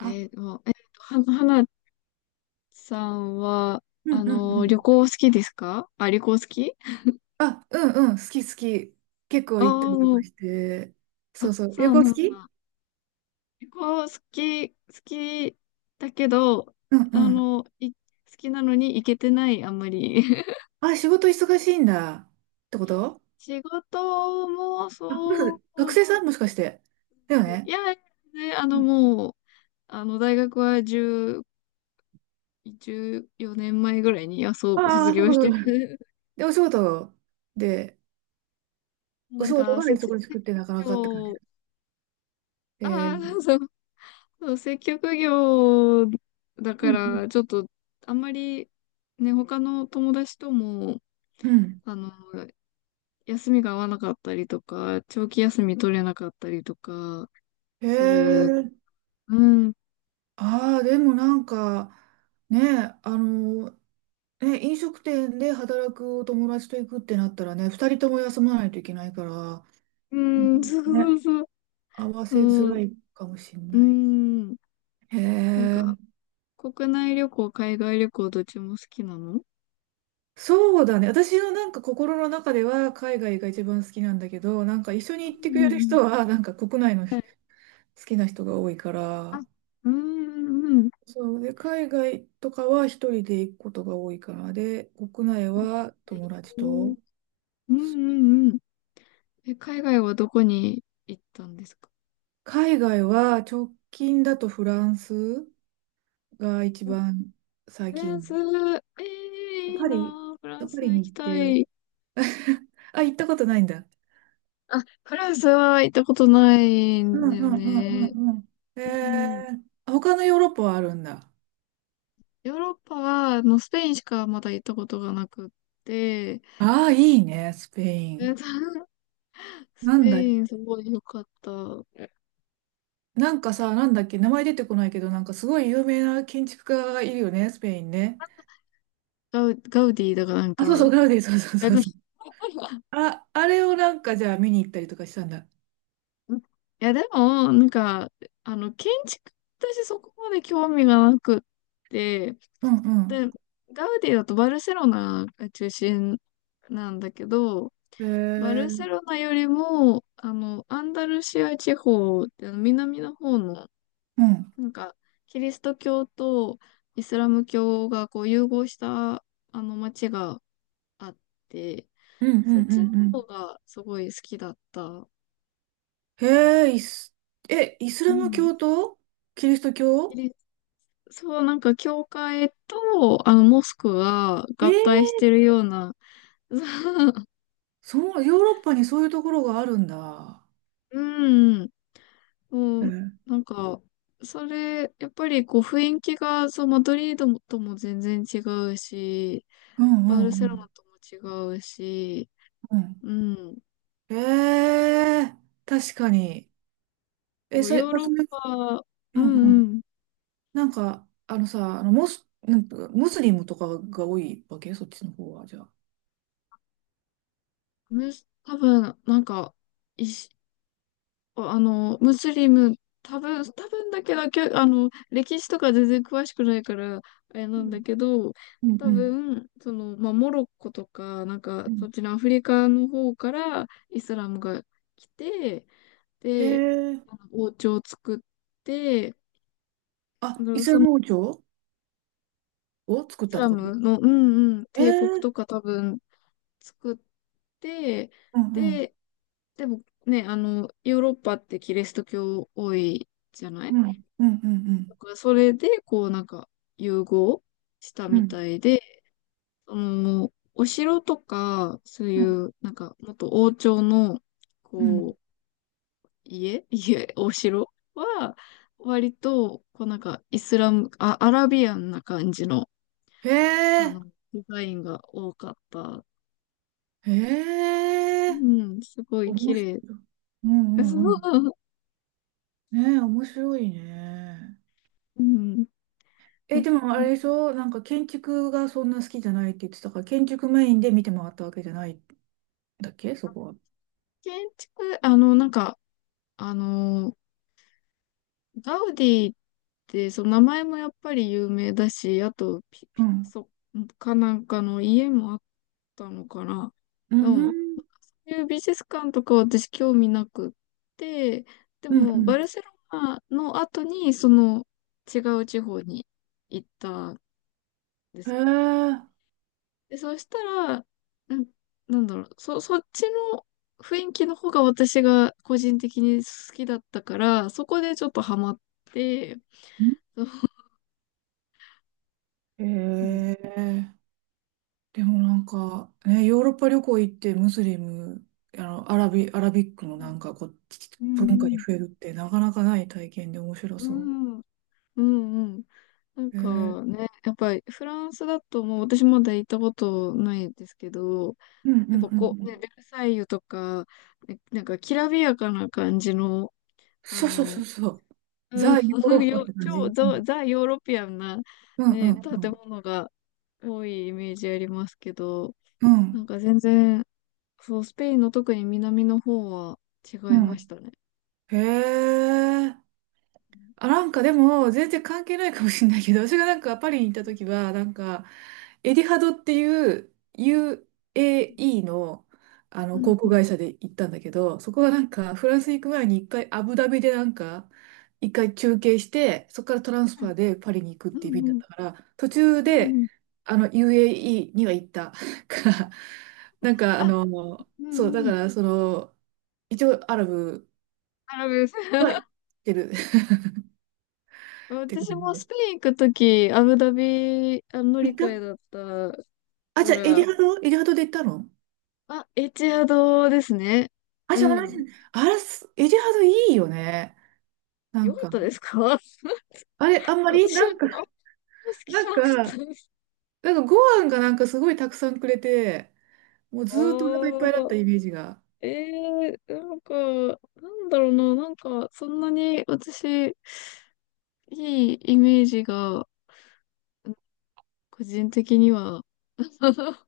えー、もうえーと、は、はなさんは、うんうんうん。旅行好きですか？あ、旅行好き。あ、うんうん、好き好き。結構お行ったりとー。かして。そあ、うそう。そ旅う行な好んき。だ。旅行、好きだけど、うんうん。好きなのに行けてない、あんまり。あ、仕事忙しいんだ。ってこと？仕事もあ、もしかしそう。て学生さん？もしかして、だよいね。や、ね、あうの、ん。もう、あの、大学は10、14年前ぐらいに、あ、そう、あ卒あ、そう業かしそてうか。る。で、お仕事で、おな仕ん事か、が設忙しく立ってなかなかって感業、じ。ああ、そうそう、接客業だうかんら、ちょっと、あんまり、ね、他の友達とも、うん。うん。あの、休みが合わなかったりとか、長期休み取れなかったりとか、へする。え。うん。ああ、でもなんか、ね、え、飲食店で働くお友達と行くってなったらね、二人とも休まないといけないから、ううん、んそうそね。うそう。合わせづうらん。いかもしれうない。ん。へなんえ、か、国内旅行、海外旅行、どっちも好きなの？そうだね。私のなんか心の中では海外が一番好きなんだけど、なんか一緒に行ってうくんれうるん。人はなんか国内の好はい。きな人が多いかあ、ら、うんうんうん。そうで、海外とかは一人で行くことが多いから、で、国内はえ友達ー、うんと、うんうん。え、海外はどこに行ったんですか？海外は直近だとフランスが一番最フラン近。ス、えー、いいパなリ、ー、フラパンスリに行行きったて、い。あ、行ったことないんだ。あ、フランスは行ったことないうんんだうよんうんうね。んうん。うん。えー、他のヨーロッパはあるんだ。ヨーロッパは、あの、スペインしかまだ行ったことがなくって、ああ、いいね、スペイえっン。と スなんペだ、インすごい良かった。なんかさ、なんだっけ、名前出てこないけど、なんかすごい有名な建築家がいるよね、スペインね。ガウディだからなんあ、そうそう、か、ガウディ、そうそうえっそうと そう。あ、あれをなんかじゃあ見に行ったりとかしたんだ。いや、でも、なんか、建築、私そこまで興味がなくって、うんうん。で、ガウディだとバルセロナが中心なんだけど、えバルセー、ロナよりも、あの、アンダルシア地方って南の方の、うん。なんか、キリスト教とイスラム教がこう融合した、あの、街があって、うんうそんっうちのんう方ん。がすごい好きだった。へえ、イスうラムん。教とキリストキ教。リそう、なんか、教会と、あの、モスクがえ合体ー、してるような、そう、ヨーロッパにそういうところがあるんだ。うん、そうう、ん。なんか、それ、やっぱりこう雰囲気が、そう、マドリードもとも全然違うし、うんうバルんうセロナんとも違うし、うん。うん。えー、確かに。え、そう、それ、ヨーまあロそッれ、パ、ううんんううん。ん。なんか、あのさ、あのモス、なんかムスリムとかが多いわけ？そっちの方は、じゃあ。む多分、なんか、一あの、ムスリム、多分だけど、あの、歴史とか全然詳しくないから、あれうなんだんけど、うんう多ん分、その、まあ、モロッコとか、なんか、うそん。っちのアフリカの方からイスラムが来て、へで、え。あの王朝を作って、あ、うイん、スラそのイム王朝を作っスたっラてこと？ムの、うんうん、え帝国え。とか多分作って、うんうん。で、でもね、あの、ヨーロッパってキリスト教多いじゃない？うんうんうんうだん。からそれで、こうなんか融合したうみんたいで、そのもうお城とか、そうういんうなんかもっと王朝の、うん。こう、家、家、お城は、割と、こうなんかイスラム、あ、アラビアンな感じの、へあえ、の、デザインが多かった。へうえ、ん、すごい綺面白麗。い。うんうんうん。ねえ、面白いね。うん。え、でもあれでしょ、なんか建築がそんな好きじゃないって言ってたから、建築メインで見て回ったわけじゃないんだっけ、そこは。建築、あの、なんか、あの、ガウディって、その名前もやっぱり有名だし、あとうピカん。ソかなんかの家もあったのかな。うんでも、うこん。ういう美術館とかは私興味なくって、でうんうも、ん。バルセロナの後に、その違う地方に行ったんですへよ。で、そしたら、なん、なんだろう、そっちの雰囲気の方が私が個人的に好きだったから、そこでちょっとハマって、え。へえ。でもなんか、ね、ヨーロッパ旅行行ってムスリム、アラビックのなんかこう、う文化んうにん。触れるってなかなかない体験で面白うそんうんうん。なんう。へえ。かね、やっぱりフランスだともう私まだ行ったことないですけど、うんうやっんぱうんうこう、ん。ね、ベルサイユとか、ね、なんかきらびやかな感じの、あそうそうその、うそう。うん、ザ・ヨーロ ッパって感超じ。うんザ・ヨーロピアンな、うんうね、んう建ん。物が多いイメージありますけど、うなん。んか全然、そう、スペインの特に南の方は違いましたね。へえ。あ、うなんかでも、全然関係ないかもしれないけど、私がなんかパリに行ったん時は、なんか、エディハドっていう UAE の、あうの航空ん会社で行ったんだけど、そこがなんか、フランス行く前に一回アブダビでなんか、一回休憩して、そこからトランスファーでパリに行くっうていう便んだっうんたから、途中うんうんうんで、うん。あの、UAE には行った から、なんか、ああ、の、うそう、だんうかん。ら、その、一応アラブ。アラブです。はい、行っ てる って感私じもで。スペイン行くとき、アブダビ、あ、乗り換えだったあ、じかゃあ、エリら、ハドエリハドで行ったの？あ、エチアドですね。あ、うじゃあ同じ。ん。あれ、すエリハドいいよね。なよんかっか、たですか？ あれ、あん まり私なはんか、あんま好きなじゃんなかったか、です。なんかご飯がなんかすごいたくさんくれて、もうずーっとお腹いっぱいだっあたあ、イメージが。ええー、なんか、なんだろうな、なんか、そんなに私、いいイメージが、個人的には。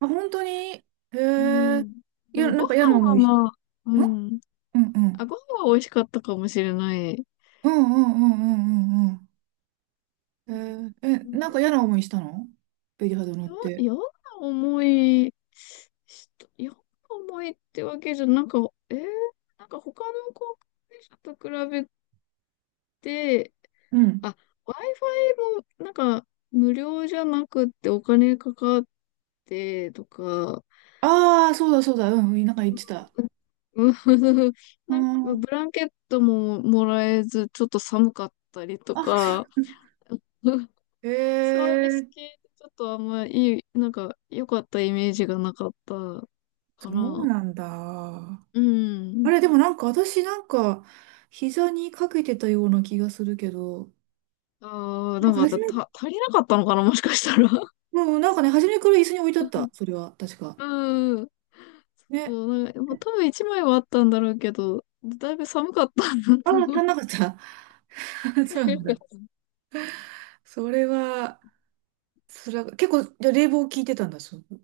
あ、本当に？へうえ。ん。いでや、もなごんか嫌な飯思はいし、まあ、うんうんん。うあ、ん。ご飯は美味しかったかもしれない。うんうんうんうんうんううん。ん。えー、なえ、んだなんろか嫌な思いしたの？エリハドう。乗って。嫌な思いし嫌な思いってわけじゃ、なんか、えー、なんか他の航空会社と比べて、うん。あ、Wi-Fi もなんか無料じゃなくってお金かかってとか、ああ、そうだそうだ。うん、なんか言ってた。うん うなんかん。ブランケットももらえず、ちょっと寒かったりとあ、か、へサービスえ。系ってちょっとあんまいい、なんか良かったイメージがなかったかそうな。なんだ。うあん。れ、でもなんか私なんか、膝にかけてたような気がするけど、ああ、ななんんかか初め、足りなかったのかな、もしかしたら。うん、なんかね、初めから椅子に置いてあった。それは、確か。うん。そね。う、なんか、もう多分一枚はあったんだろうけど、だいぶ寒かったんだあとあ、思う。足んなかった。そ足うなりんなだ。かっそれは、それは、結構、じゃあ冷房効いてたんだ、そう、っ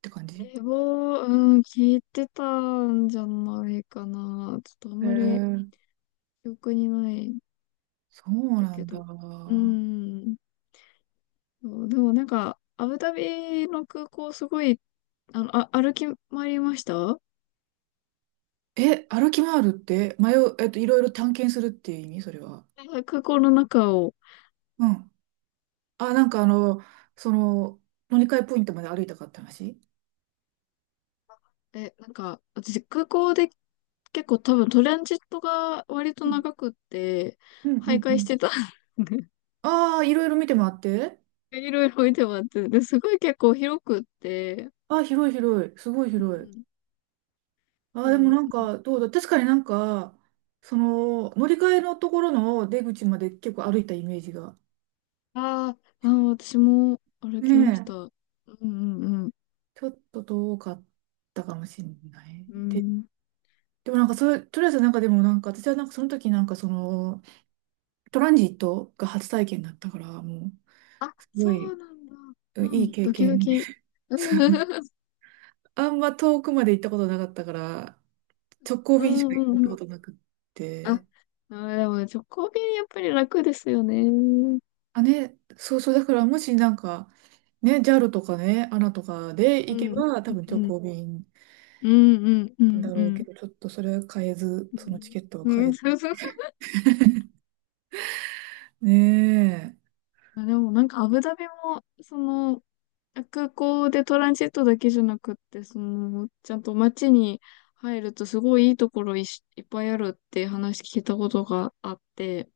て感た。じ？冷房、うん、効いてたんじゃないかな。ちょっとあんへまりえ、記憶にないんそうだなけんど。だ。うん。そうでもなんか、アブダビの空港すごい、あの、あ、歩き回りましたあ。え、歩き回るって、迷う、いろいろ探検するっていう意味？それは。空港の中を。うん。あ、なんかあの、その、乗り換えポイントまで歩いたかって話？え、なんか、私空港で結構多分トランジットが割と長くって、うんう徘んう徊しん。てた。ああ、いろいろ見てもらって。いろいろいてもらって、で、すごい結構広くって、ああ、広い広い。すごいう広い。ん。あうあ、でもん、なんか、どうだ。確かになんか、その、乗り換えのところの出口まで結構歩いたイメージが。あーあー、私も歩ねきました。うえ。んうんうん。ちょっと遠かったかもしれない。うで、ん。でもなんかそれ、とりあえずなんかでもなんか、私はなんかその時なんかその、トランジットが初体験だったから、もう、あ、すごそうい、なんだ。ういいん、経ドキド験。キ。うん。 あんま遠くまで行ったことなかったから、直行う便しんかう行っんたうこん。となくっあ、あて。ー、でもね、直行便やっぱり楽ですよね。あ、ね、そうそう、だからもしなんか、ね、JAL とかね、ANA とかでう行けん。ば、多分う直ん。行便うん。うなんん。だうろうけん。ど、ちょっとそれは買えず、うそのチん。ケットはう買ん。えそうず。そう。ねえ。まあでもなんかアブダビも、その、空港でトランジットだけじゃなくって、その、ちゃんと街に入るとすごいいいところいし、いっぱいあるって話聞いたことがあって、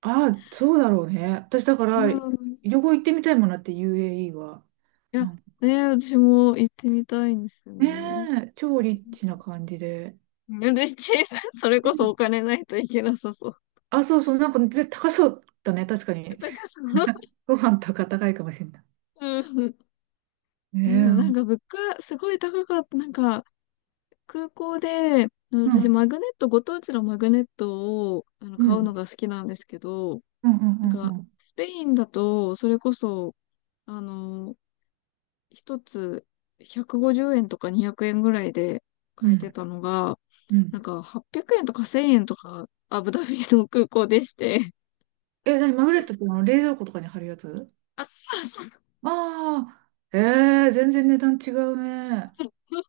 あ、そうだろうね。私だから、うん。い旅行行ってみたいもんなって UAE は。や、なんかね、私も行ってみたいんですよねね。え、超リッチな感じで。うん。で、それうこそおん。金ないといけなさそう。あ、そうそう、なんか絶対高そうだね、確かに。高そう。ご飯とか高いかもしれなうん。い。ねあでもえ。うなんん、か物価すごい高かった。なんか空港で、あのう私、ん、マグネット、ご当地のマグネットをあのう買うのん、が好きなんですけど、うん、うなんか、んスペインだと、それこそ、あの、一つ150円とか200円ぐらいでう買ん、えてたのが、うん。うなんん。か800円とか1000円とか、アブダビの空港でして、え、何？マグネットってあの冷蔵庫とかに貼るやつ？あ、そうそうそう。ああー、えー、全然値段違うね。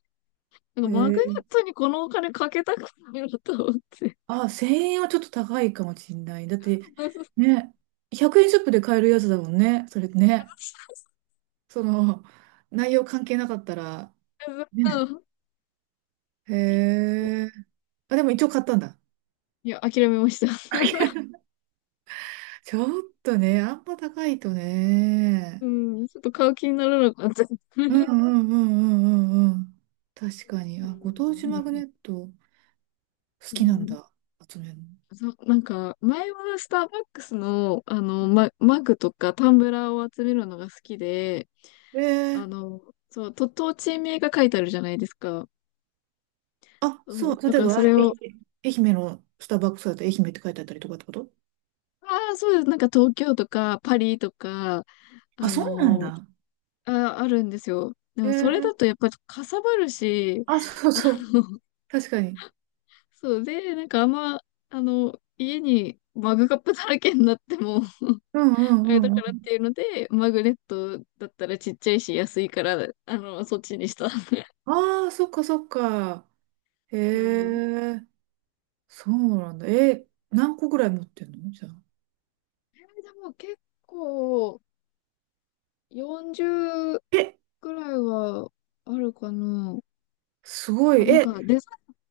なんえかマグネー、ットにこのお金かけたくないなと思って。あ、1000円はちょっと高いかもしんない。だって、ね、100円ショップで買えるやつだもんね。それね。その、内容関係なかったら、ね。そへう。ー。あ、でも一応買ったんだ。いや、諦めました。ちょっとね、あんま高いとうね。ん、ちょっと買う気にならなかった。うんううんうんうんうんうん。確かに。んあ、ご当地うマグんネット好うん、きなんうん。だ。集めるの。そう、なんか、前はスターバックスの、あの、マグとかタンブラーを集めるのが好きで、えあえ。の、そう、と地名が書いてあるじゃないですか。あ、そそう、う、だ例えからば、そ愛れを、媛、愛媛のスターバックスだと愛媛って書いてあったりとかってこと？ああ、そうです。なんか東京とかパリとか、あ、あそうなんの、だ。あ、あるんですよ。でもそれええ。だとやっぱりかさばるし、あ、そうあそう。の、確かに。そうで、なんかあんま、あの、家にマグカップだらけになっても うんうあれんだうかんらうっん。ていうので、マグネットだったらちっちゃいし安いから、あの、そっちにした。ああ、そっかそっか。へうん。え、そうなんだ。え、何個ぐらい持ってんの、じゃあ。えーでも結構40え、くらいはあるかな。すごい。まあ、なんえ、かデザ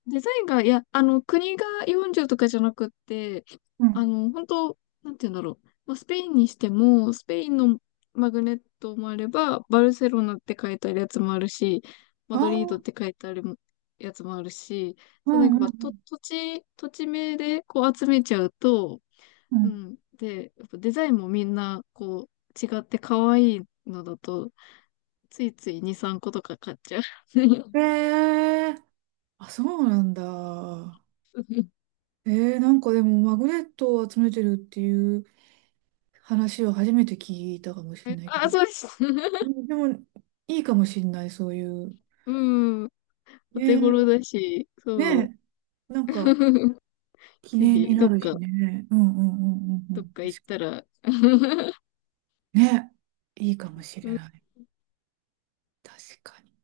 イン、デザインが、いや、あの、国が40とかじゃなくって、うあん。の、本当なんて言うんだろう。まあ、スペインにしても、スペインのマグネットもあれば、バルセロナって書いてあるやつもあるし、マあドあ、リードって書いてあるやつもあるし、うそう、なんかんうんまあ、う土地名でこう集めちゃうと、うん。ん。で、やっぱデザインもみんな、こう、違って可愛いのだと、ついつい2、3個とか買っちゃう。うん。ええ。あ、そうなんだ。なんかでもマグネットを集めてるっていう話を初めて聞いたかもしれえないけあ、ど、うそうです。んでもいいかもしれない、そういう。うん。おね手頃え、だし、そう。ねえ、なんか 記ぜ念ひ、にどなっるしか、ね。うんうんうんうんうどっん。か行確っかたら、に。ねえ、いいかもしうれん。ない。確かに。